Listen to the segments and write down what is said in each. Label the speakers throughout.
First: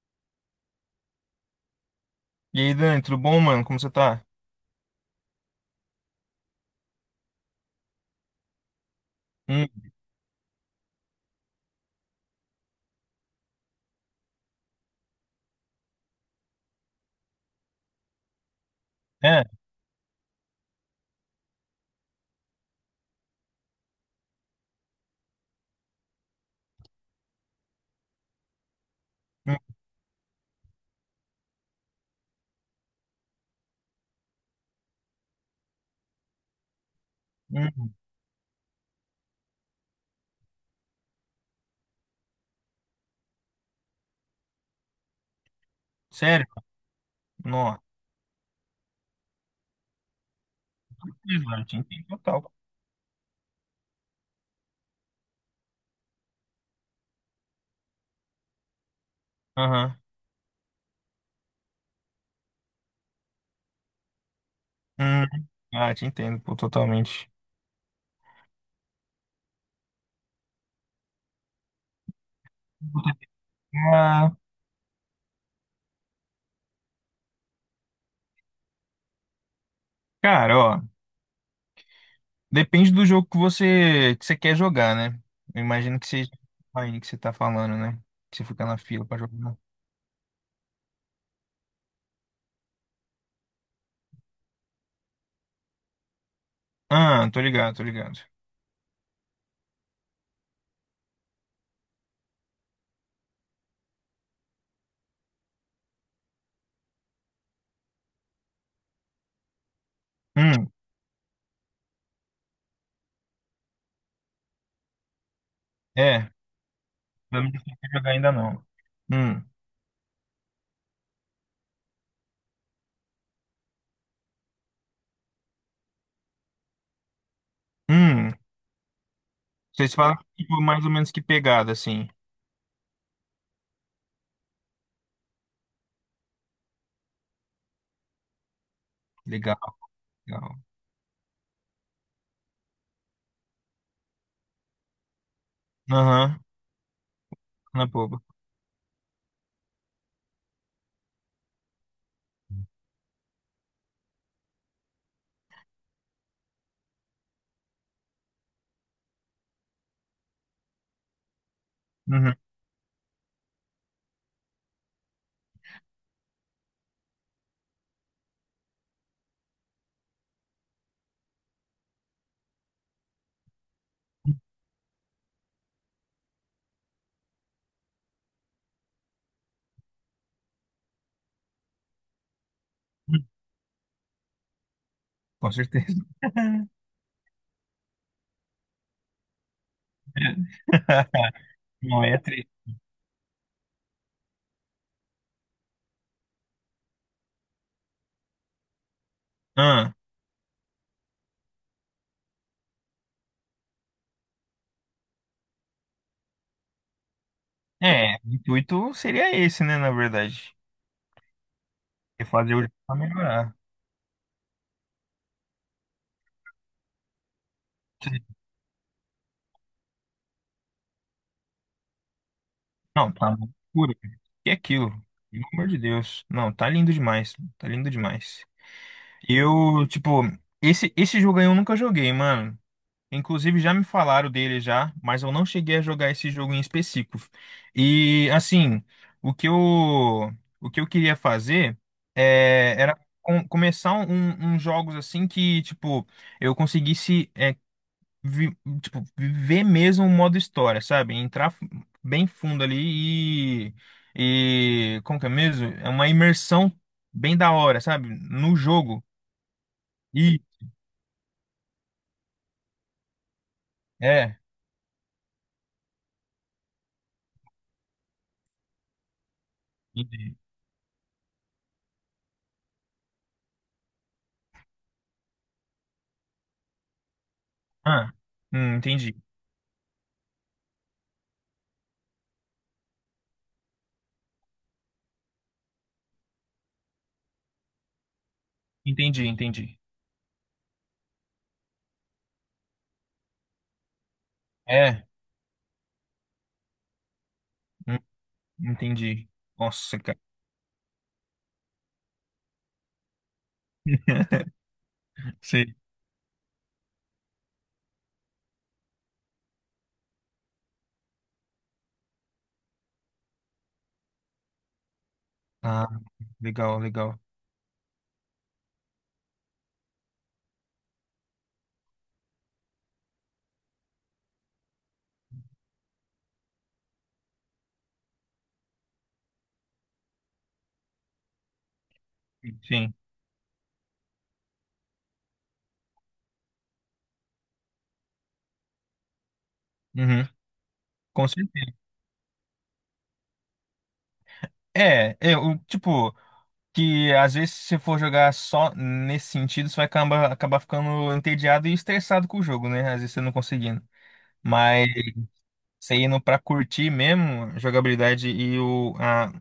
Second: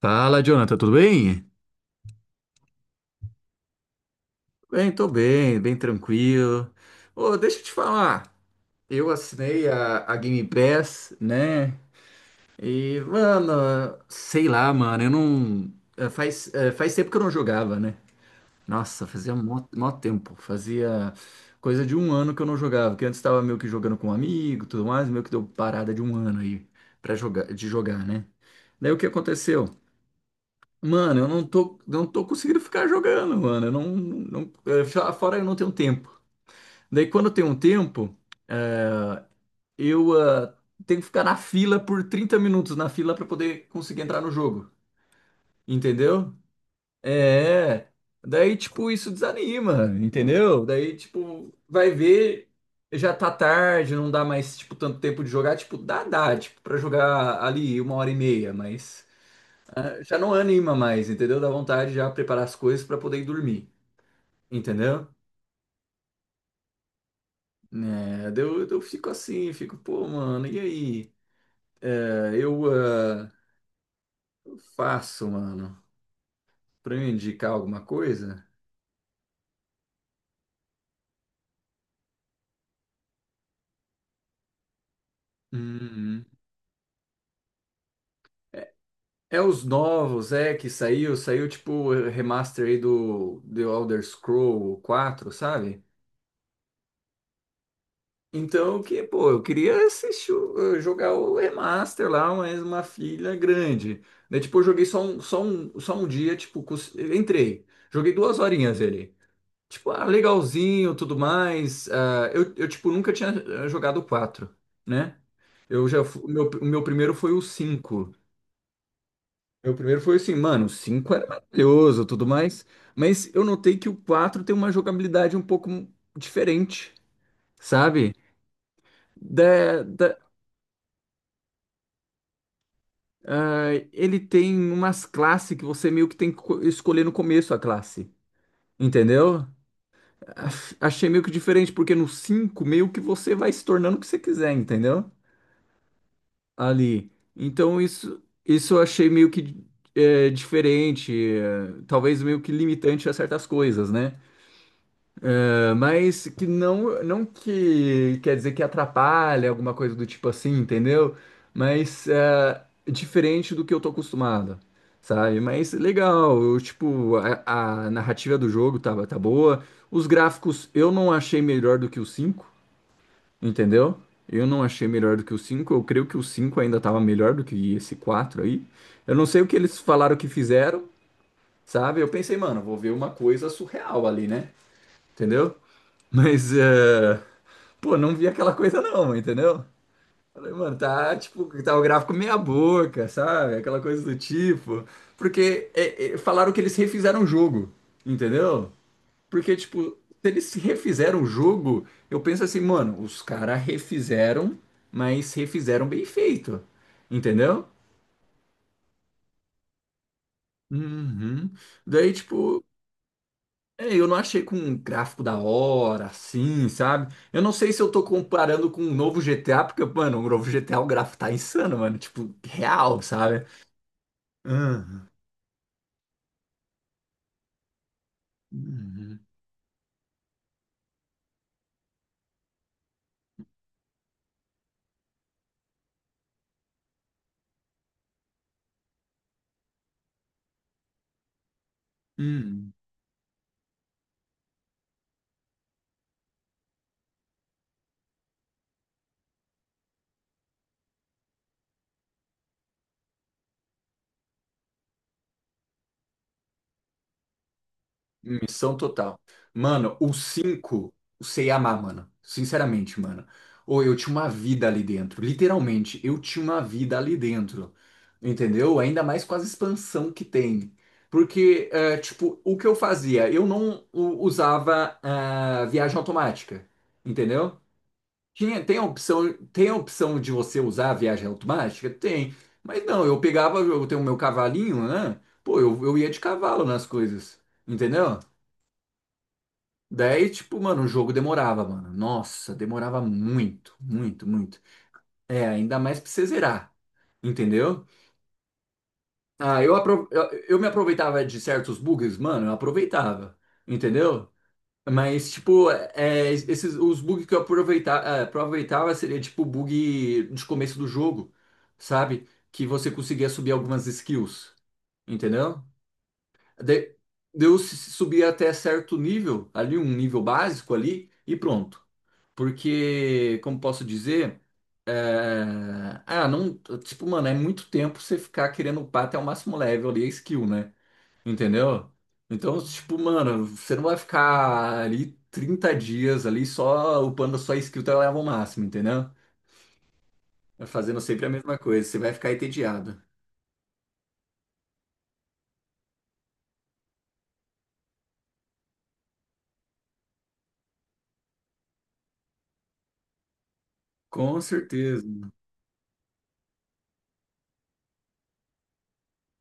Speaker 1: Fala, Jonathan, tudo bem?
Speaker 2: E aí, Dani, tudo bom, mano? Como você tá?
Speaker 1: Bem, tô bem, bem tranquilo. Ô, deixa eu te falar. Eu assinei
Speaker 2: Hum,
Speaker 1: a Game Pass, né? E, mano, sei lá, mano, eu não. É, faz tempo que eu não jogava, né? Nossa, fazia
Speaker 2: é?
Speaker 1: mó tempo. Fazia coisa de um ano que eu não jogava. Que antes tava meio que jogando com um amigo e tudo mais, meio que deu parada de um ano aí pra jogar, de jogar, né? Daí o que
Speaker 2: Hum,
Speaker 1: aconteceu? Mano, eu não tô, não tô conseguindo ficar jogando, mano. Eu não, não, eh, já- Fora eu não tenho tempo. Daí quando eu tenho um
Speaker 2: hum.
Speaker 1: tempo, eu tenho que ficar na fila por 30 minutos na fila pra poder conseguir entrar no jogo. Entendeu?
Speaker 2: Sério? Não.
Speaker 1: É. Daí, tipo, isso desanima, entendeu? Daí, tipo,
Speaker 2: Eu te
Speaker 1: vai
Speaker 2: entendo
Speaker 1: ver,
Speaker 2: total.
Speaker 1: já tá tarde, não dá mais, tipo, tanto tempo de jogar. Tipo, dá, tipo, pra jogar ali 1 hora e meia, mas
Speaker 2: Aham.
Speaker 1: ah, já não anima mais, entendeu? Dá vontade já preparar as coisas pra poder ir dormir. Entendeu?
Speaker 2: Hum. Ah, te entendo, pô, totalmente.
Speaker 1: É, daí eu fico assim, fico, pô, mano, e aí? É, eu
Speaker 2: Ah,
Speaker 1: faço, mano, pra eu indicar alguma coisa?
Speaker 2: cara, ó, depende do jogo que você quer jogar, né? Eu imagino que
Speaker 1: Uhum.
Speaker 2: seja o Mine que você tá falando, né? Que você fica na fila pra
Speaker 1: É
Speaker 2: jogar.
Speaker 1: os novos, é, que saiu tipo o remaster aí do The Elder Scroll quatro, sabe?
Speaker 2: Ah, tô ligado, tô ligado.
Speaker 1: Então, que, pô, eu queria jogar o remaster lá, mas uma filha grande. Daí, tipo, eu joguei só um dia, tipo, entrei. Joguei 2 horinhas ele. Tipo, ah,
Speaker 2: Hum,
Speaker 1: legalzinho, tudo mais. Ah, tipo, nunca tinha jogado o 4, né? Eu já, fu-
Speaker 2: é.
Speaker 1: o meu primeiro foi o
Speaker 2: Eu não sei jogar
Speaker 1: cinco.
Speaker 2: ainda não. Hum,
Speaker 1: Meu primeiro foi assim, mano, o 5 era maravilhoso, tudo mais. Mas eu notei que o 4 tem uma jogabilidade um pouco diferente, sabe?
Speaker 2: hum.
Speaker 1: Da,
Speaker 2: Vocês
Speaker 1: da,
Speaker 2: falam, tipo, mais ou menos que pegada, assim.
Speaker 1: ele tem umas classes que você meio que tem que escolher no começo a classe, entendeu?
Speaker 2: Legal, legal.
Speaker 1: Achei meio que diferente, porque no 5 meio que você vai se tornando o que você quiser, entendeu?
Speaker 2: Aham.
Speaker 1: Ali. Então
Speaker 2: Na boba.
Speaker 1: isso eu achei meio que é, diferente, é, talvez meio que limitante a certas coisas, né? É, mas que não que quer dizer que atrapalha alguma coisa do tipo assim, entendeu? Mas
Speaker 2: Uhum.
Speaker 1: é, diferente do que eu tô acostumado. Sabe? Mas legal, eu, tipo, a narrativa do jogo tá boa. Os gráficos eu não achei melhor do que o 5. Entendeu? Eu não achei melhor do que o cinco. Eu creio que o 5 ainda estava melhor do que esse 4 aí. Eu não sei o que eles falaram que fizeram, sabe? Eu pensei, mano, vou ver uma coisa surreal ali, né?
Speaker 2: Com
Speaker 1: Entendeu?
Speaker 2: certeza.
Speaker 1: Mas, eh, pô, não vi aquela coisa não, entendeu? Falei, mano, tá tipo, tá o
Speaker 2: Não
Speaker 1: gráfico
Speaker 2: é
Speaker 1: meia
Speaker 2: triste.
Speaker 1: boca, sabe? Aquela coisa do tipo. Porque falaram que eles refizeram o jogo, entendeu? Porque,
Speaker 2: Ah,
Speaker 1: tipo, se eles refizeram o jogo, eu penso assim, mano, os caras refizeram, mas refizeram bem feito. Entendeu?
Speaker 2: é, o intuito seria esse, né, na verdade.
Speaker 1: Uhum. Daí,
Speaker 2: É fazer o
Speaker 1: tipo,
Speaker 2: jogo pra melhorar.
Speaker 1: é, eu não achei com um gráfico da hora, assim, sabe? Eu não sei se eu tô comparando com o novo GTA, porque, mano, o novo GTA, o gráfico tá insano, mano. Tipo, real,
Speaker 2: Não, tá uma
Speaker 1: sabe?
Speaker 2: loucura, cara. E aquilo?
Speaker 1: Uhum.
Speaker 2: Pelo amor de Deus. Não, tá lindo demais. Tá lindo demais.
Speaker 1: Uhum.
Speaker 2: Eu, tipo, esse jogo aí eu nunca joguei, mano. Inclusive já me falaram dele já, mas eu não cheguei a jogar esse jogo em específico. E assim, o que eu, o que eu queria fazer
Speaker 1: Uhum.
Speaker 2: começar uns jogos assim que, tipo, eu conseguisse vi- tipo, viver mesmo o modo história, sabe? Entrar bem fundo ali e como que é mesmo? É uma imersão bem da hora, sabe? No
Speaker 1: Missão
Speaker 2: jogo.
Speaker 1: total. Mano, o
Speaker 2: E
Speaker 1: cinco, o sei amar, mano. Sinceramente, mano. Ou eu tinha uma
Speaker 2: é.
Speaker 1: vida ali dentro. Literalmente, eu tinha uma vida ali dentro. Entendeu? Ainda mais com as expansão que
Speaker 2: Entendi.
Speaker 1: tem. Porque, é, tipo, o que eu fazia? Eu não usava ah, viagem automática. Entendeu?
Speaker 2: Ah, entendi.
Speaker 1: Tem a opção de você usar a viagem automática? Tem. Mas não, eu pegava, eu tenho o meu cavalinho, né? Pô, eu ia de cavalo nas coisas. Entendeu?
Speaker 2: Entendi, entendi.
Speaker 1: Daí, tipo, mano, o jogo demorava, mano. Nossa, demorava muito, muito, muito.
Speaker 2: É,
Speaker 1: É, ainda mais pra você zerar, entendeu?
Speaker 2: hum, entendi.
Speaker 1: Ah, eu,
Speaker 2: Nossa,
Speaker 1: apro
Speaker 2: cara.
Speaker 1: eu, eu me aproveitava de certos bugs, mano, eu aproveitava, entendeu? Mas, tipo,
Speaker 2: Sei.
Speaker 1: é, esses, os bugs que eu aproveitava seria, tipo, bug de começo do jogo, sabe? Que você conseguia subir algumas skills, entendeu?
Speaker 2: Ah, legal,
Speaker 1: De,
Speaker 2: legal.
Speaker 1: eu subia até certo nível, ali, um nível básico ali, e pronto. Porque, como posso dizer, é, ah, não, tipo, mano, é muito tempo você ficar querendo upar até o máximo level ali a skill, né? Entendeu? Então,
Speaker 2: Sim.
Speaker 1: tipo, mano, você não vai ficar ali 30 dias ali só upando a sua skill até o level máximo, entendeu?
Speaker 2: Uhum,
Speaker 1: É, fazendo sempre
Speaker 2: com
Speaker 1: a mesma
Speaker 2: certeza.
Speaker 1: coisa, você vai ficar entediado.
Speaker 2: É, eu, tipo, que às vezes se você for jogar só nesse sentido, você vai acabar ficando entediado e estressado com o jogo, né? Às vezes você não conseguindo.
Speaker 1: Com
Speaker 2: Mas
Speaker 1: certeza,
Speaker 2: você indo pra curtir mesmo a jogabilidade e o a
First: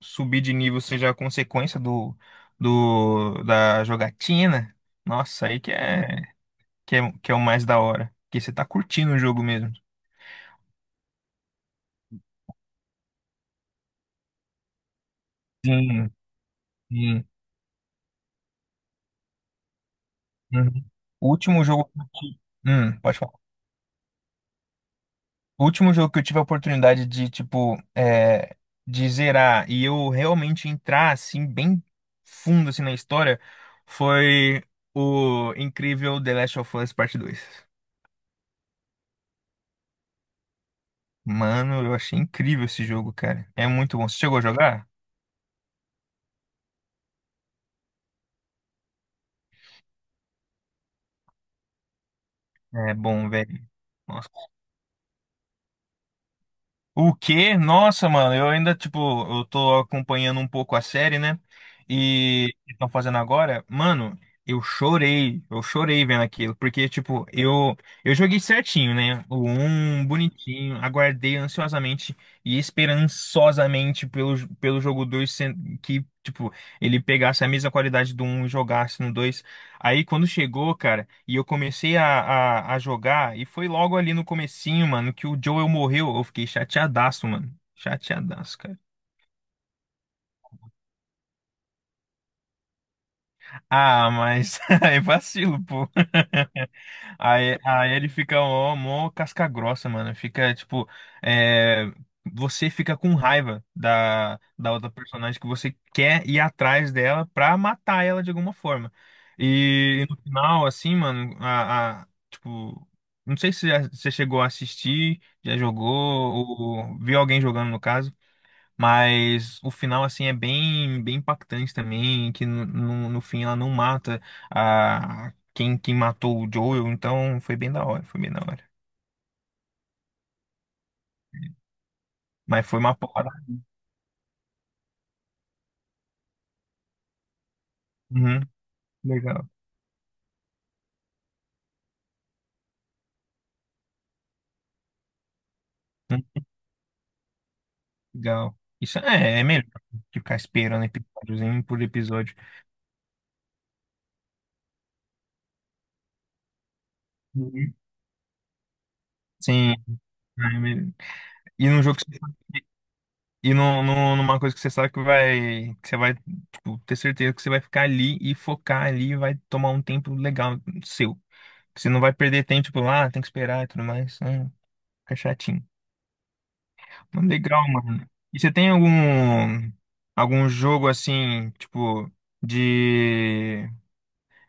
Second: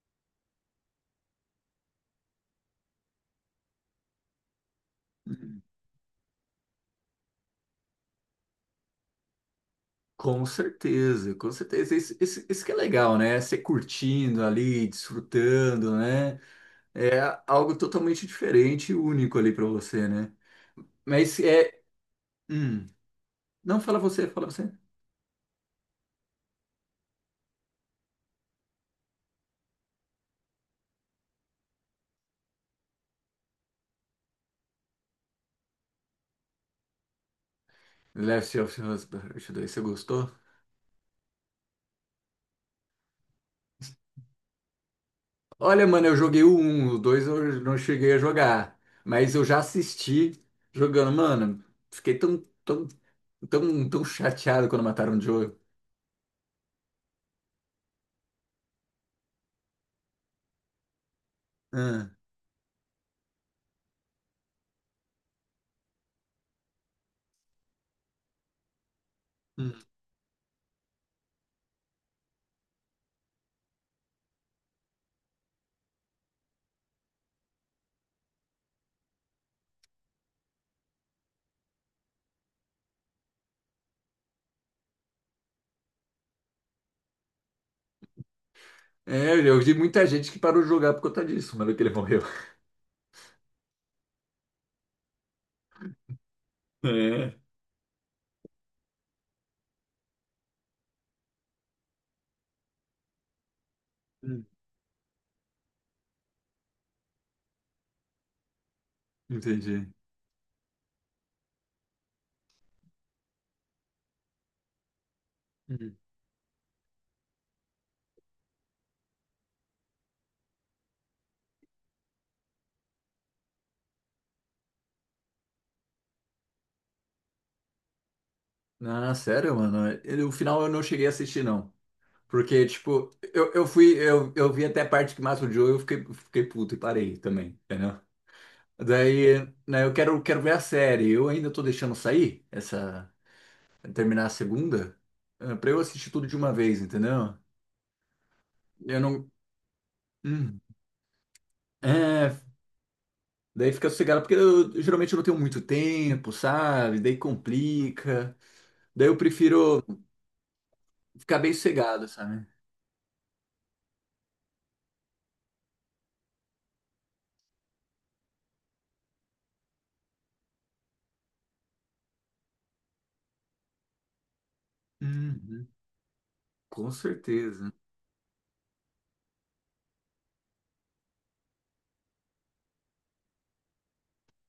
Speaker 2: subir de nível seja a consequência do, da jogatina, nossa, aí que é. Que é o mais da hora. Que você tá curtindo o jogo mesmo.
Speaker 1: com certeza, com certeza. Isso que é legal, né? Você curtindo ali, desfrutando,
Speaker 2: Sim,
Speaker 1: né? É
Speaker 2: sim.
Speaker 1: algo totalmente diferente e único ali pra você, né?
Speaker 2: Uhum. O
Speaker 1: Mas
Speaker 2: último
Speaker 1: é.
Speaker 2: jogo.
Speaker 1: Hum,
Speaker 2: Pode falar.
Speaker 1: não, fala você, fala você.
Speaker 2: O último jogo que eu tive a oportunidade de, tipo, de zerar e eu realmente entrar, assim, bem fundo, assim, na história, foi o incrível The Last of Us Parte Dois.
Speaker 1: Left of Us Part 2, você gostou?
Speaker 2: Mano, eu achei incrível esse jogo, cara. É muito bom. Você chegou a jogar?
Speaker 1: Olha, mano, eu joguei o 1, o 2 eu não cheguei a jogar. Mas eu já assisti jogando. Mano, fiquei tão,
Speaker 2: É bom, velho.
Speaker 1: tão chateado quando mataram o Joel.
Speaker 2: O quê? Nossa, mano, eu ainda, tipo, eu tô acompanhando um pouco a série, né?
Speaker 1: Ah,
Speaker 2: E estão fazendo agora, mano, eu chorei vendo aquilo, porque, tipo, eu joguei certinho, né? O
Speaker 1: hum.
Speaker 2: um bonitinho, aguardei ansiosamente e esperançosamente pelo jogo 2 que, tipo, ele pegasse a mesma qualidade do um e jogasse no 2. Aí quando chegou, cara, e eu comecei a jogar, e foi logo ali no comecinho, mano, que o Joel morreu. Eu fiquei chateadaço, mano. Chateadaço, cara.
Speaker 1: É, eu vi muita gente que parou de jogar por conta disso, mano, que ele morreu.
Speaker 2: Ah, mas aí vacilo, pô.
Speaker 1: É.
Speaker 2: Aí ele fica ó, mó casca grossa, mano. Fica, tipo, é, você fica com raiva da,
Speaker 1: Hum,
Speaker 2: da outra personagem que você quer ir atrás dela pra matar ela de alguma forma.
Speaker 1: entendi.
Speaker 2: E, no final, assim, mano, tipo, não sei se você chegou a assistir, já jogou,
Speaker 1: Hum.
Speaker 2: ou viu alguém jogando no caso. Mas o final, assim, é bem, bem impactante também, que no fim ela não mata a quem matou o Joel, então foi bem da hora, foi bem da hora.
Speaker 1: Ah, sério, mano. Ele- o final eu não cheguei a assistir, não. Porque,
Speaker 2: Mas foi uma
Speaker 1: tipo,
Speaker 2: porrada.
Speaker 1: eu vi até a parte que mata o Joe e eu fiquei puto e parei também, entendeu?
Speaker 2: Uhum,
Speaker 1: Daí,
Speaker 2: legal.
Speaker 1: né, eu quero ver a série. Eu ainda tô deixando sair essa, terminar a segunda, eh, pra eu assistir tudo
Speaker 2: Hum,
Speaker 1: de uma vez, entendeu?
Speaker 2: legal.
Speaker 1: Eu
Speaker 2: Isso
Speaker 1: não.
Speaker 2: é melhor que ficar
Speaker 1: Hum.
Speaker 2: esperando episódiozinho por
Speaker 1: É,
Speaker 2: episódio.
Speaker 1: daí fica sossegado, porque eu, geralmente eu não tenho muito tempo, sabe? Daí
Speaker 2: Uhum.
Speaker 1: complica. Daí eu
Speaker 2: Sim.
Speaker 1: prefiro
Speaker 2: É melhor.
Speaker 1: ficar bem
Speaker 2: E num jogo
Speaker 1: sossegado,
Speaker 2: que você,
Speaker 1: sabe?
Speaker 2: e numa coisa que você sabe que você vai, tipo, ter certeza que você vai ficar ali e focar ali e vai tomar um tempo legal seu. Você não vai perder tempo, tipo, ah, tem que esperar e tudo mais, né? Fica chatinho.
Speaker 1: Uhum, com
Speaker 2: Mas legal,
Speaker 1: certeza.
Speaker 2: mano. E você tem algum jogo assim, tipo, de,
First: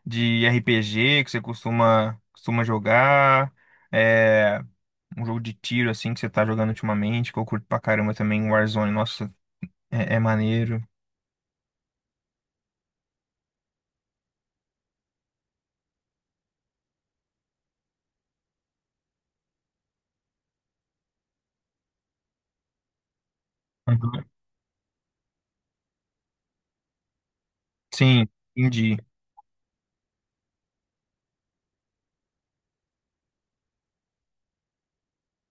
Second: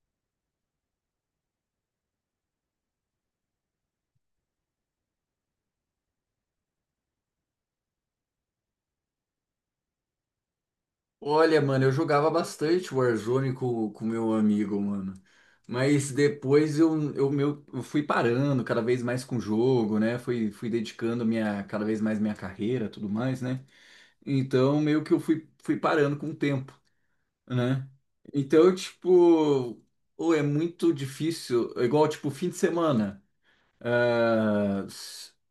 Speaker 2: RPG que você costuma jogar? É, um jogo de tiro assim que você tá jogando ultimamente, que eu curto pra caramba também, Warzone. Nossa, é maneiro.
Speaker 1: Olha, mano, eu jogava bastante Warzone com o meu amigo, mano. Mas depois eu fui parando cada vez mais com o jogo, né? Fui dedicando minha, cada vez mais minha carreira, tudo mais, né?
Speaker 2: Uhum.
Speaker 1: Então meio que fui parando com o tempo, né?
Speaker 2: Sim,
Speaker 1: Então,
Speaker 2: entendi.
Speaker 1: tipo, ou é muito difícil, é igual tipo fim de semana. Ah,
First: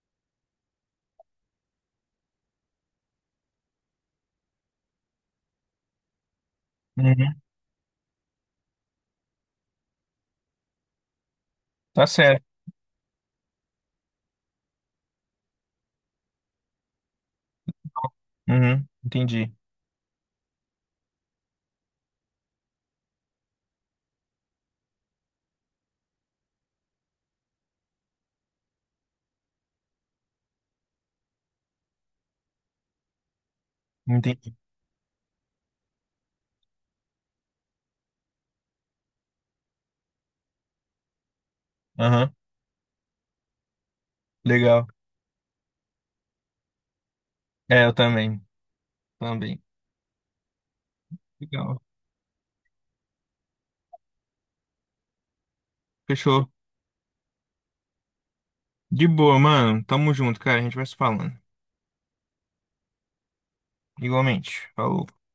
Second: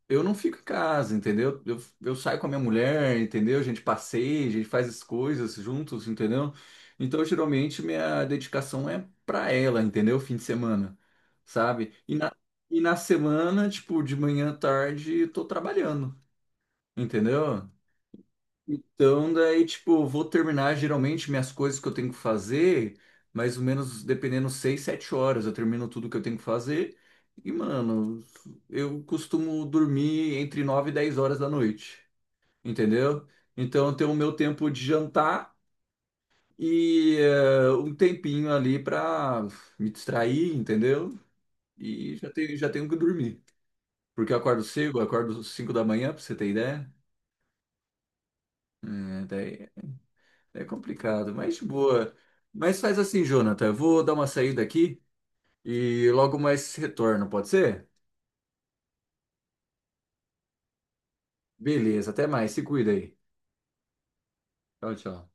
Speaker 1: eu não fico em casa, entendeu? Eu saio com a minha mulher, entendeu? A gente passeia, a gente faz as coisas juntos, entendeu? Então,
Speaker 2: Uhum.
Speaker 1: geralmente, minha dedicação é pra ela, entendeu? Fim de semana, sabe?
Speaker 2: Tá
Speaker 1: E
Speaker 2: certo.
Speaker 1: e na semana, tipo, de manhã à tarde, eu tô trabalhando, entendeu?
Speaker 2: Uhum.
Speaker 1: Então,
Speaker 2: Entendi.
Speaker 1: daí, tipo, vou terminar geralmente minhas coisas que eu tenho que fazer, mais ou menos, dependendo, 6, 7 horas. Eu termino tudo que eu tenho que fazer. E, mano, eu costumo dormir entre 9 e 10 horas da noite, entendeu? Então, eu tenho o meu
Speaker 2: Entendi.
Speaker 1: tempo de jantar e eh, um tempinho ali pra me distrair, entendeu? E
Speaker 2: Aham.
Speaker 1: já tenho que dormir. Porque eu acordo
Speaker 2: Legal.
Speaker 1: cedo, eu acordo 5 da manhã, pra você ter ideia.
Speaker 2: É, eu também.
Speaker 1: É,
Speaker 2: Também.
Speaker 1: daí é complicado, mas de
Speaker 2: Legal.
Speaker 1: boa. Mas faz assim, Jonathan. Eu vou dar uma saída aqui e logo
Speaker 2: Fechou.
Speaker 1: mais retorno, pode ser?
Speaker 2: De boa, mano. Tamo junto, cara. A gente vai se falando.
Speaker 1: Beleza, até mais. Se cuida aí.
Speaker 2: Igualmente.
Speaker 1: Tchau,
Speaker 2: Falou.
Speaker 1: tchau.